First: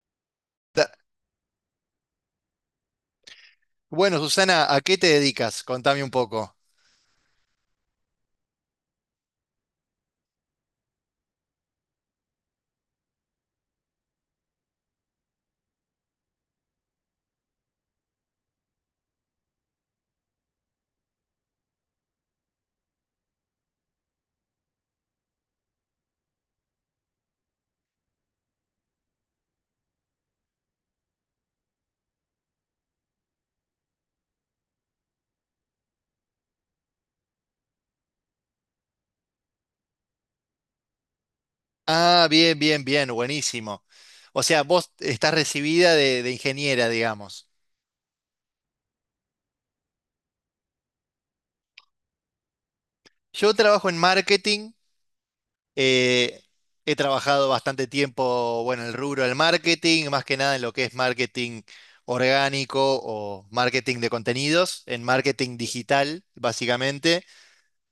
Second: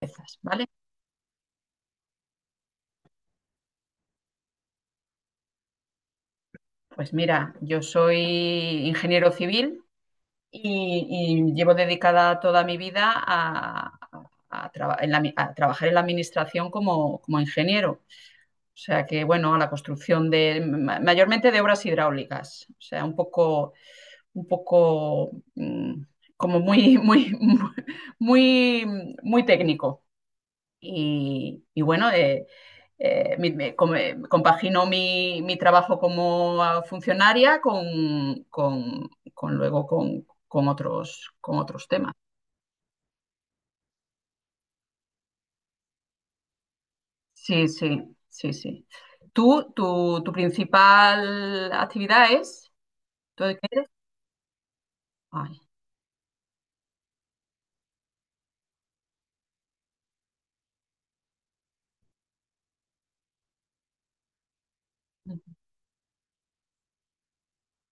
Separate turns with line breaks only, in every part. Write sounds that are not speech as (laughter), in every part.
Empiezas, ¿vale?
Ta- Bueno, Susana, ¿a qué te dedicas? Contame un poco.
Pues mira, yo soy ingeniero civil y llevo dedicada toda mi vida a, a trabajar en la administración como ingeniero. O sea que, bueno, a la construcción de, mayormente de obras hidráulicas. O sea, un poco, como muy, muy, (laughs) muy, muy técnico. Y bueno, compagino mi trabajo como funcionaria con luego con otros temas.
Ah, bien, bien, bien, buenísimo. O sea, vos estás recibida de ingeniera, digamos.
Sí, sí, sí, sí. ¿Tu principal actividad es? ¿Tú
Yo
de qué?
trabajo en marketing.
Ay,
eh, He trabajado bastante tiempo, bueno, en el rubro del marketing, más que nada en lo que es marketing orgánico o marketing de contenidos, en marketing digital, básicamente.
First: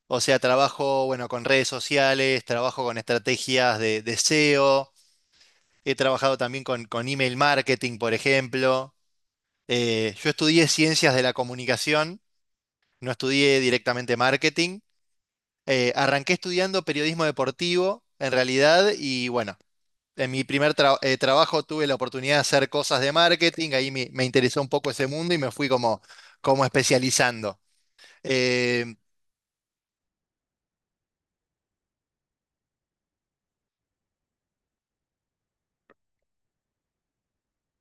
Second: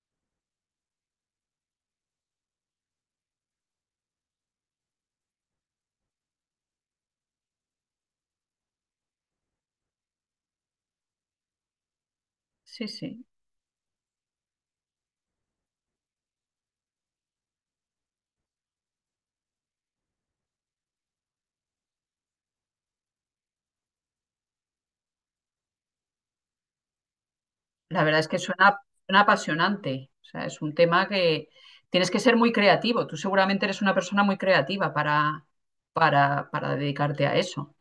O sea, trabajo, bueno, con redes sociales, trabajo con estrategias de SEO. He trabajado también con email marketing, por ejemplo. Yo estudié ciencias de la comunicación,
sí,
no
sí.
estudié directamente marketing. Arranqué estudiando periodismo deportivo, en realidad, y bueno, en mi primer trabajo tuve la oportunidad de hacer cosas de marketing. Ahí me interesó un poco ese mundo y me fui como especializando.
La verdad es que suena,
Eh,
suena apasionante. O sea, es un tema que tienes que ser muy creativo. Tú seguramente eres una persona muy creativa para dedicarte a eso.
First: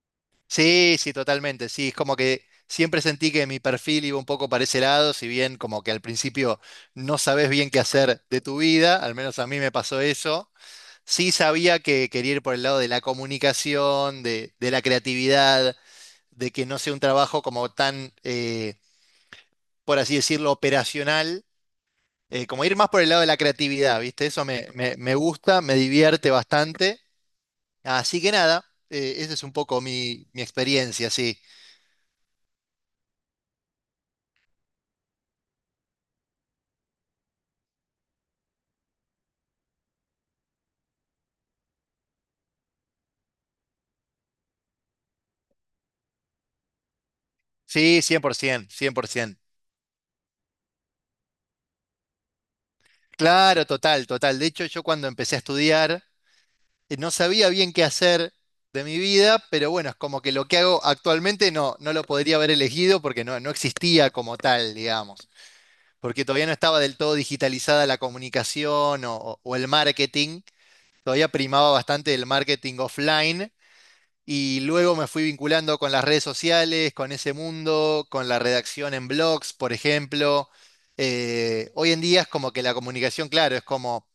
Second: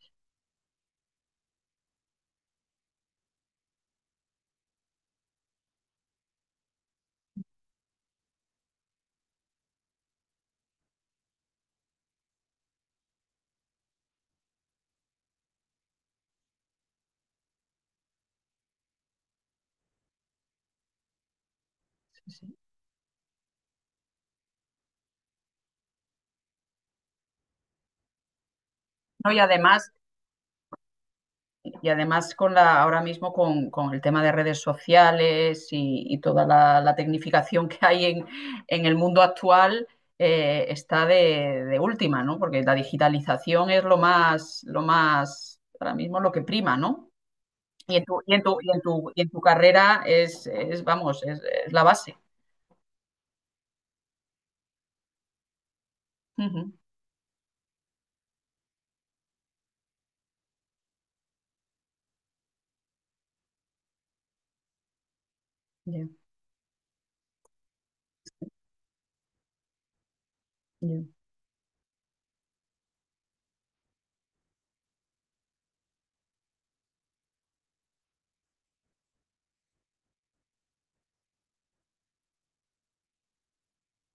Sí, sí, totalmente. Sí, es como que siempre sentí que mi perfil iba un poco para ese lado, si bien como que al principio no sabes bien qué hacer de tu vida, al menos a mí me pasó eso. Sí sabía que quería ir por el lado de la comunicación, de la creatividad, de que no sea un trabajo como tan, por así decirlo, operacional,
Sí, sí.
como ir más por el lado de la creatividad, ¿viste? Eso me gusta, me divierte bastante. Así que nada,
No,
esa
y
es un poco
además,
mi experiencia, sí.
y además ahora mismo con el tema de redes sociales y toda la tecnificación que hay en el mundo actual, está de última, ¿no? Porque la digitalización es lo más, ahora mismo lo que prima, ¿no? Y
Sí,
en tu,
por
y en tu, y
ciento,
en
cien por
tu, Y en tu
100%.
carrera es, vamos, es la base.
Claro, total, total. De hecho, yo cuando empecé a estudiar,
Ujú.
no sabía bien qué hacer de mi vida, pero bueno, es como que lo que hago actualmente no lo podría haber elegido porque no existía como tal, digamos,
Ya,
porque todavía no estaba del todo digitalizada la comunicación o el marketing.
ya.
Todavía primaba bastante el marketing offline. Y luego me fui vinculando con las redes sociales, con ese mundo, con la redacción en blogs, por ejemplo. Hoy en día es como que la comunicación, claro, es como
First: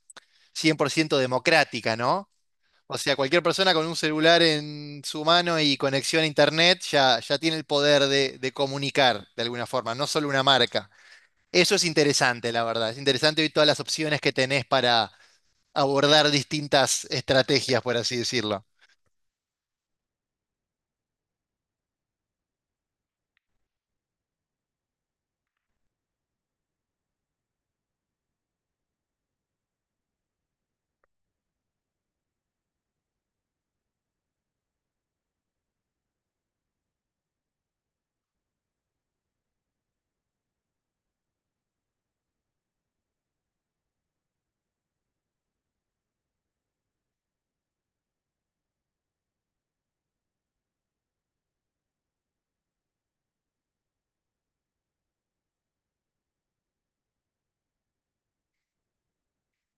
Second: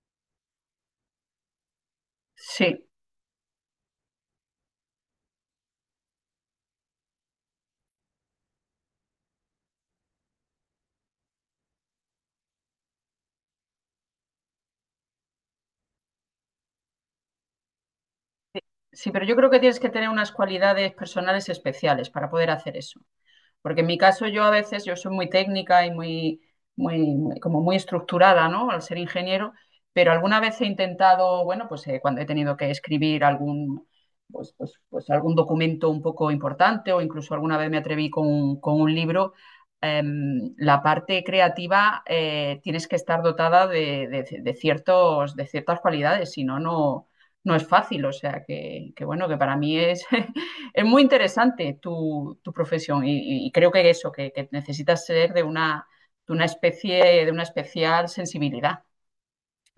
100% democrática, ¿no?
Sí,
O sea, cualquier persona con un celular en su mano y conexión a internet ya tiene el poder de comunicar de alguna forma, no solo una marca. Eso es interesante, la verdad. Es interesante hoy todas las opciones que tenés para abordar distintas estrategias, por así decirlo.
sí, pero yo creo que tienes que tener unas cualidades personales especiales para poder hacer eso. Porque en mi caso yo a veces, yo soy muy técnica y muy, muy, como muy estructurada, ¿no? Al ser ingeniero, pero alguna vez he intentado, bueno, pues cuando he tenido que escribir algún, pues algún documento un poco importante o incluso alguna vez me atreví con un libro, la parte creativa tienes que estar dotada de ciertas cualidades, si no, no, no es fácil. O sea que bueno, que para mí es (laughs) es muy interesante tu profesión y, creo que eso, que necesitas ser de una especie, de una especial sensibilidad.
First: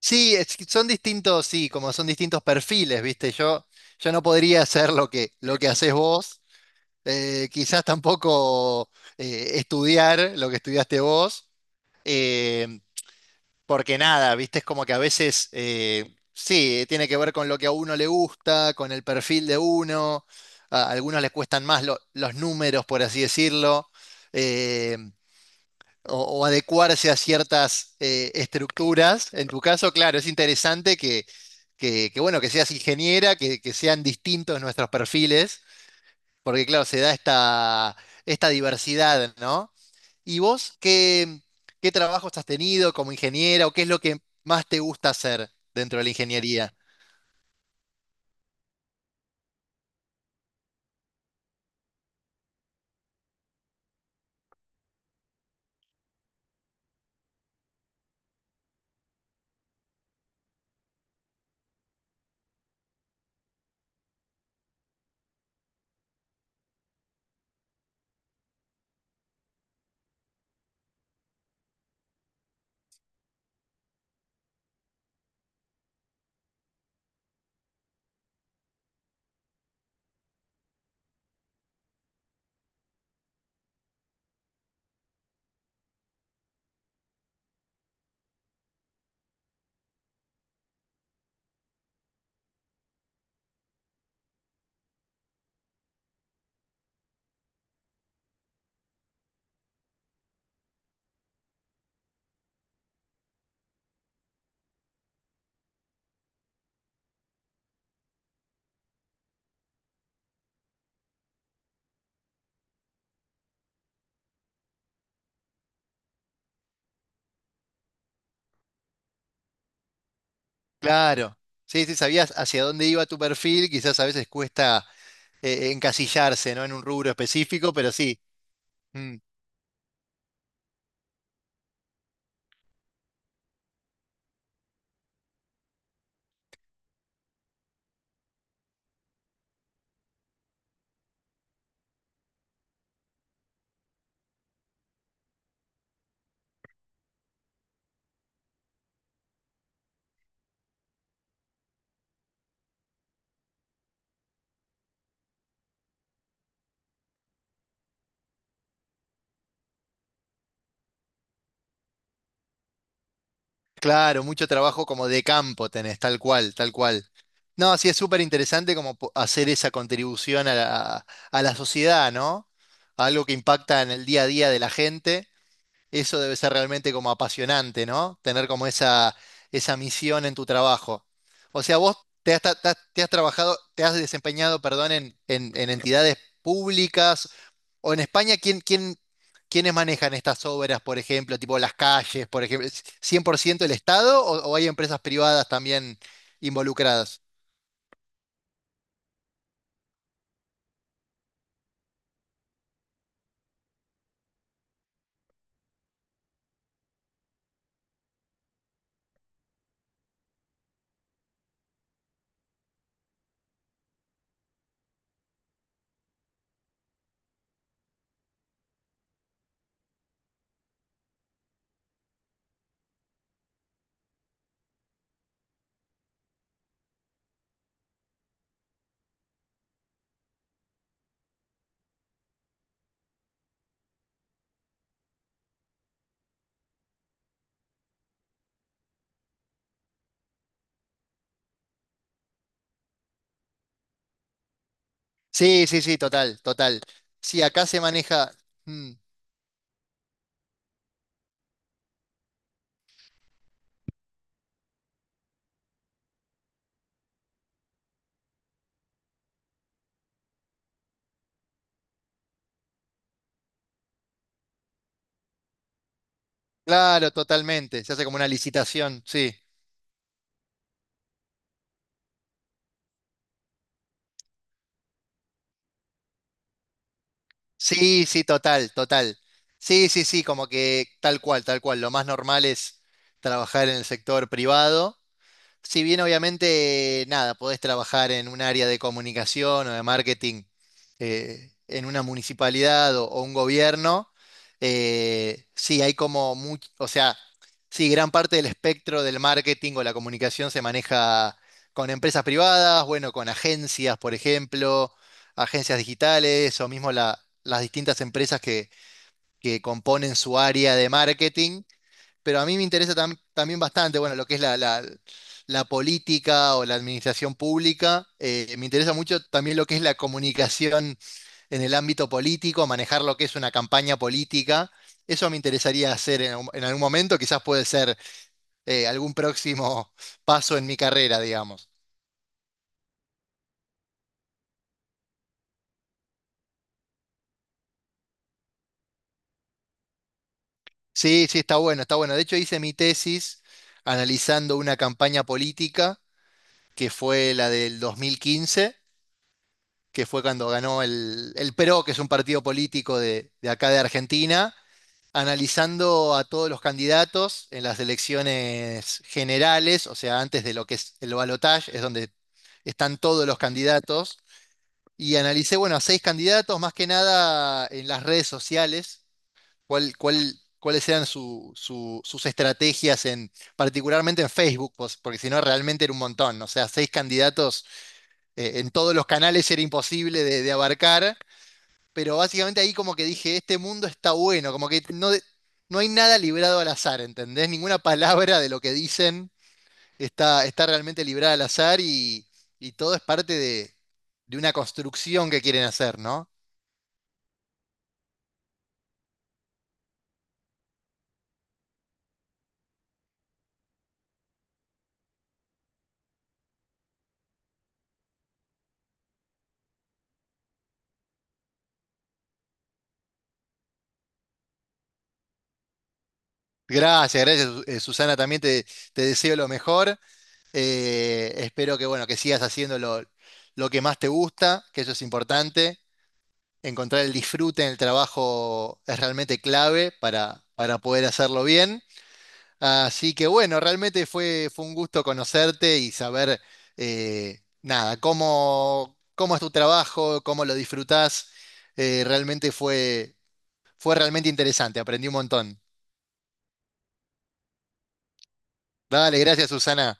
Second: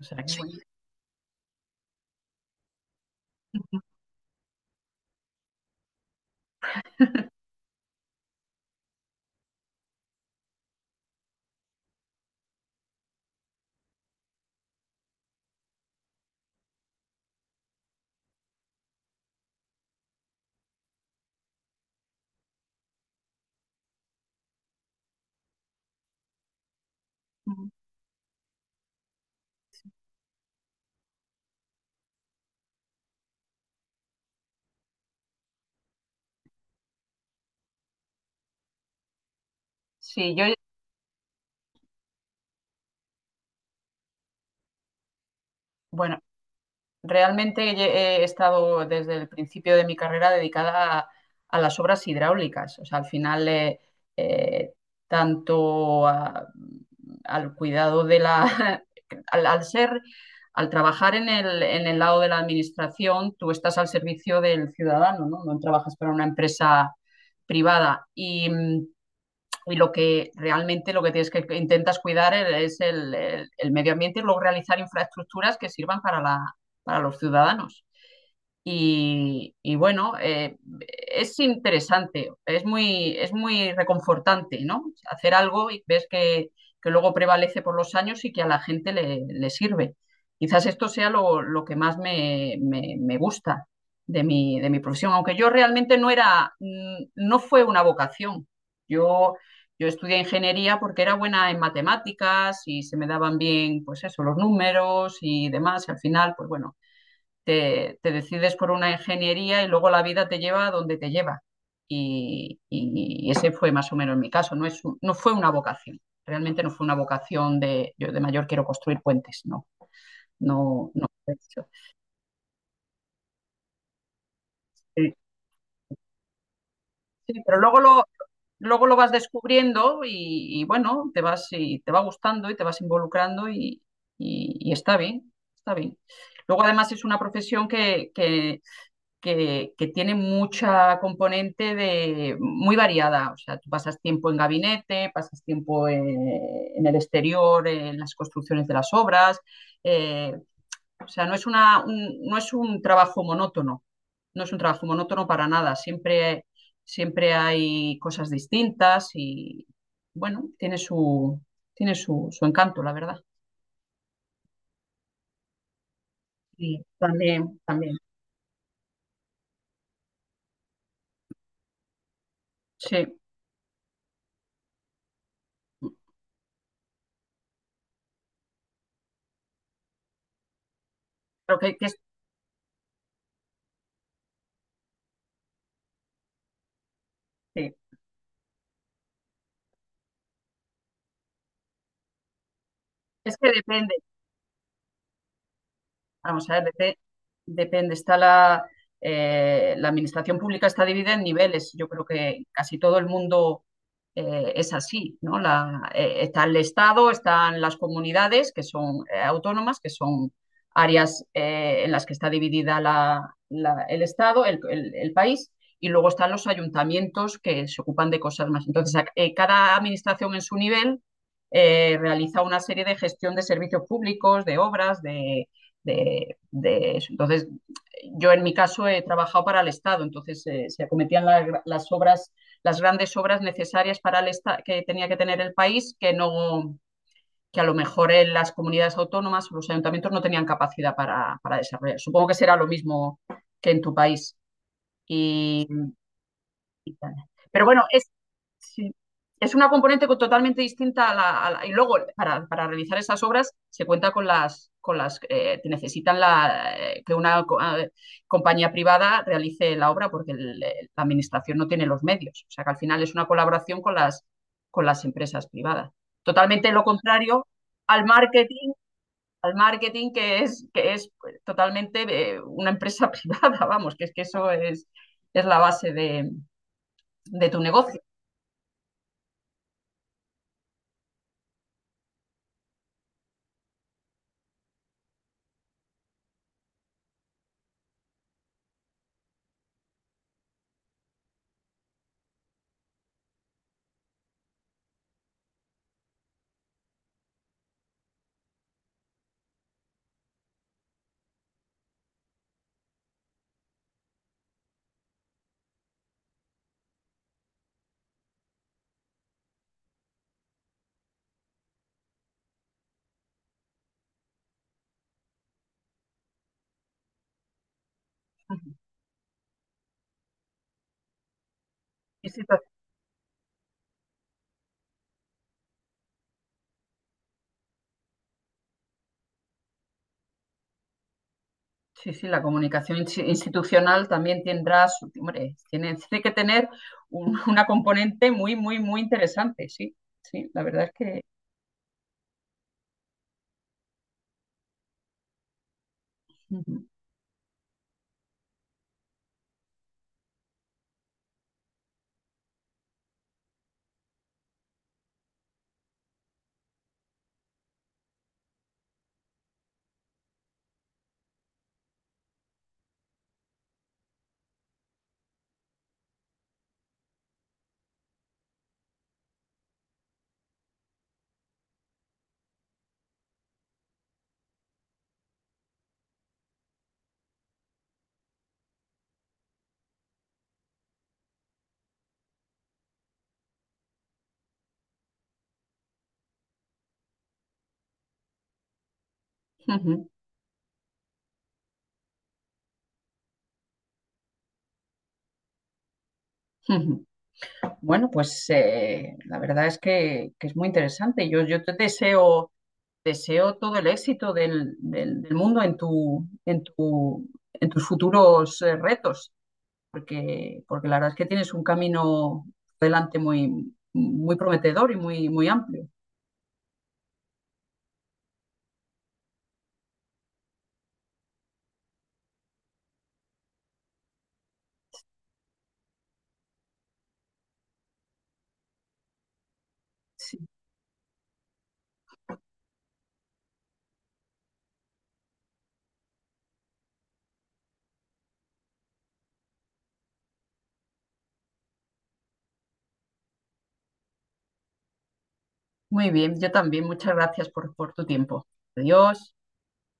O sea, que, sí.
es que son distintos, sí, como son distintos perfiles, ¿viste? Yo no podría hacer lo que haces vos, quizás tampoco estudiar lo que estudiaste vos, eh, porque nada, ¿viste? Es como que a veces, sí, tiene que ver con lo que a uno le gusta, con el perfil de uno, a algunos les cuestan más los números, por así decirlo. eh, o adecuarse a ciertas estructuras. En tu caso, claro, es interesante bueno, que seas ingeniera, que sean distintos nuestros perfiles, porque claro, se da esta diversidad, ¿no?
Sí,
¿Y vos qué trabajos has tenido como ingeniera o qué es lo que más te gusta hacer dentro de la
bueno,
ingeniería?
realmente he estado desde el principio de mi carrera dedicada a las obras hidráulicas. O sea, al final, eh, tanto al cuidado de la, (laughs) al ser, al trabajar en el lado de la administración, tú estás al servicio del ciudadano, ¿no? No trabajas para una empresa privada. Y lo que realmente lo que tienes que intentas cuidar es el medio ambiente y luego realizar infraestructuras que sirvan para los ciudadanos. Y bueno, es interesante, es muy reconfortante, ¿no? Hacer algo y ves que luego prevalece por los años y que a la gente le sirve. Quizás esto sea lo que más me gusta de mi profesión, aunque yo realmente no era, no fue una vocación. Yo, yo estudié ingeniería porque era buena en matemáticas y se me daban bien, pues eso, los números y demás. Y al final, pues bueno te decides por una ingeniería y luego la vida te lleva a donde te lleva. Ese fue más o menos mi caso. No, es no fue una vocación. Realmente no fue una vocación de yo de mayor quiero construir puentes. No, no, no.
Claro, sí, sí, sabías hacia dónde iba tu perfil, quizás a veces cuesta
Sí,
encasillarse, ¿no? En un rubro
sí, pero
específico,
luego
pero
lo,
sí.
luego lo vas
Mm.
descubriendo y bueno, te vas y te va gustando y te vas involucrando y está bien, está bien. Luego además es una profesión que tiene mucha componente muy variada. O sea, tú pasas tiempo en gabinete, pasas tiempo en el exterior, en las construcciones de las obras. eh, o sea, no es un trabajo monótono, no es un trabajo monótono para nada. Siempre, siempre hay cosas distintas y, bueno, tiene su encanto, la verdad.
Claro, mucho trabajo como de campo tenés, tal cual, tal
Y
cual.
también,
No, sí,
también.
es súper interesante como hacer esa contribución a a la sociedad, ¿no?
Sí,
Algo que impacta en el día a día de la gente. Eso debe ser realmente como apasionante, ¿no? Tener como esa misión en tu trabajo.
creo
O
que,
sea,
que es,
vos te has trabajado, te has desempeñado, perdón, en entidades públicas
sí.
o en España, quiénes manejan estas obras, por ejemplo, tipo las calles, por ejemplo? ¿Es
Es que
100% el
depende.
Estado o hay empresas privadas también
Vamos a ver,
involucradas?
depende. Está la administración pública está dividida en niveles. Yo creo que casi todo el mundo es así, ¿no? Está el Estado, están las comunidades que son autónomas, que son áreas en las que está dividida el Estado, el país, y luego están los ayuntamientos que se ocupan de cosas más. Entonces, cada administración en su nivel realiza una serie de gestión de servicios públicos, de obras, de eso. Entonces, yo en mi caso he trabajado para el Estado, entonces se acometían las obras, las grandes obras necesarias para el Estado que tenía que tener el país, que no que a lo mejor en las comunidades autónomas o los ayuntamientos no tenían capacidad para desarrollar. Supongo que será lo mismo que en tu país.
Sí,
Y,
sí, sí, total, total.
y
Sí,
pero
acá se
bueno, es,
maneja, mm,
sí. Es una componente totalmente distinta y luego para realizar esas obras se cuenta con las te necesitan la, que una compañía privada realice la obra porque la administración no tiene los medios. O sea que al final es una colaboración con las empresas privadas. Totalmente lo
claro,
contrario
totalmente, se
al
hace como una
marketing,
licitación, sí.
al marketing que es pues, totalmente de una empresa (laughs) privada, vamos, que eso es la base de tu negocio.
Sí, sí, total, total. Sí, sí, sí, como que tal cual, tal cual. Lo más normal es trabajar en el sector privado. Si bien obviamente, nada, podés trabajar en un área de comunicación o de marketing en una municipalidad o un gobierno, sí, hay como mucho, o sea, sí, gran parte del espectro del marketing o la comunicación se maneja con empresas privadas, bueno, con agencias, por ejemplo, agencias digitales o mismo las distintas empresas que componen su área de marketing, pero a mí me interesa también bastante, bueno, lo que es la política o la administración pública. Me interesa mucho también lo que es la comunicación en el ámbito
Sí, sí.
político, manejar lo que es una campaña política. Eso me interesaría hacer en algún momento, quizás puede ser algún próximo (laughs) paso en mi carrera, digamos.
Sí, sí, la comunicación institucional también tendrá su, hombre, tiene que tener (laughs) una componente muy, muy, muy interesante, sí, sí, la verdad es que.
Sí, sí, está bueno, está bueno. De hecho, hice mi tesis analizando una campaña política
Ujú,
que fue la del 2015, que fue cuando ganó el PRO, que es un partido político de acá de Argentina, analizando a todos los candidatos en las elecciones generales, o sea, antes de lo que es el balotaje, es donde están todos los candidatos, y analicé, bueno, a seis candidatos, más que nada en las redes sociales, cuáles eran sus estrategias, particularmente en Facebook, pues, porque si no realmente era un montón, o sea, seis candidatos en todos los canales era imposible de abarcar, pero básicamente ahí como que dije, este mundo está bueno, como que no hay nada librado al azar, ¿entendés? Ninguna palabra de lo que dicen
ujú,
está realmente librada al azar y todo es parte de una construcción que quieren hacer, ¿no?
ujú. Bueno, pues la verdad es que es muy interesante. Yo te deseo todo el éxito del mundo en tus futuros retos, porque la verdad es que tienes un camino delante muy, muy prometedor y muy, muy amplio.
Gracias, gracias, Susana, también te deseo lo mejor. Espero que, bueno, que sigas haciendo lo que más te gusta, que eso es importante. Encontrar el disfrute en el trabajo es realmente clave
Sí.
para poder hacerlo bien. Así que bueno, realmente fue un gusto conocerte y saber, nada, cómo es tu trabajo, cómo lo disfrutás. Realmente fue realmente interesante, aprendí un montón.
Muy bien, yo también. Muchas gracias por tu tiempo.
Dale,
Adiós.
gracias, Susana.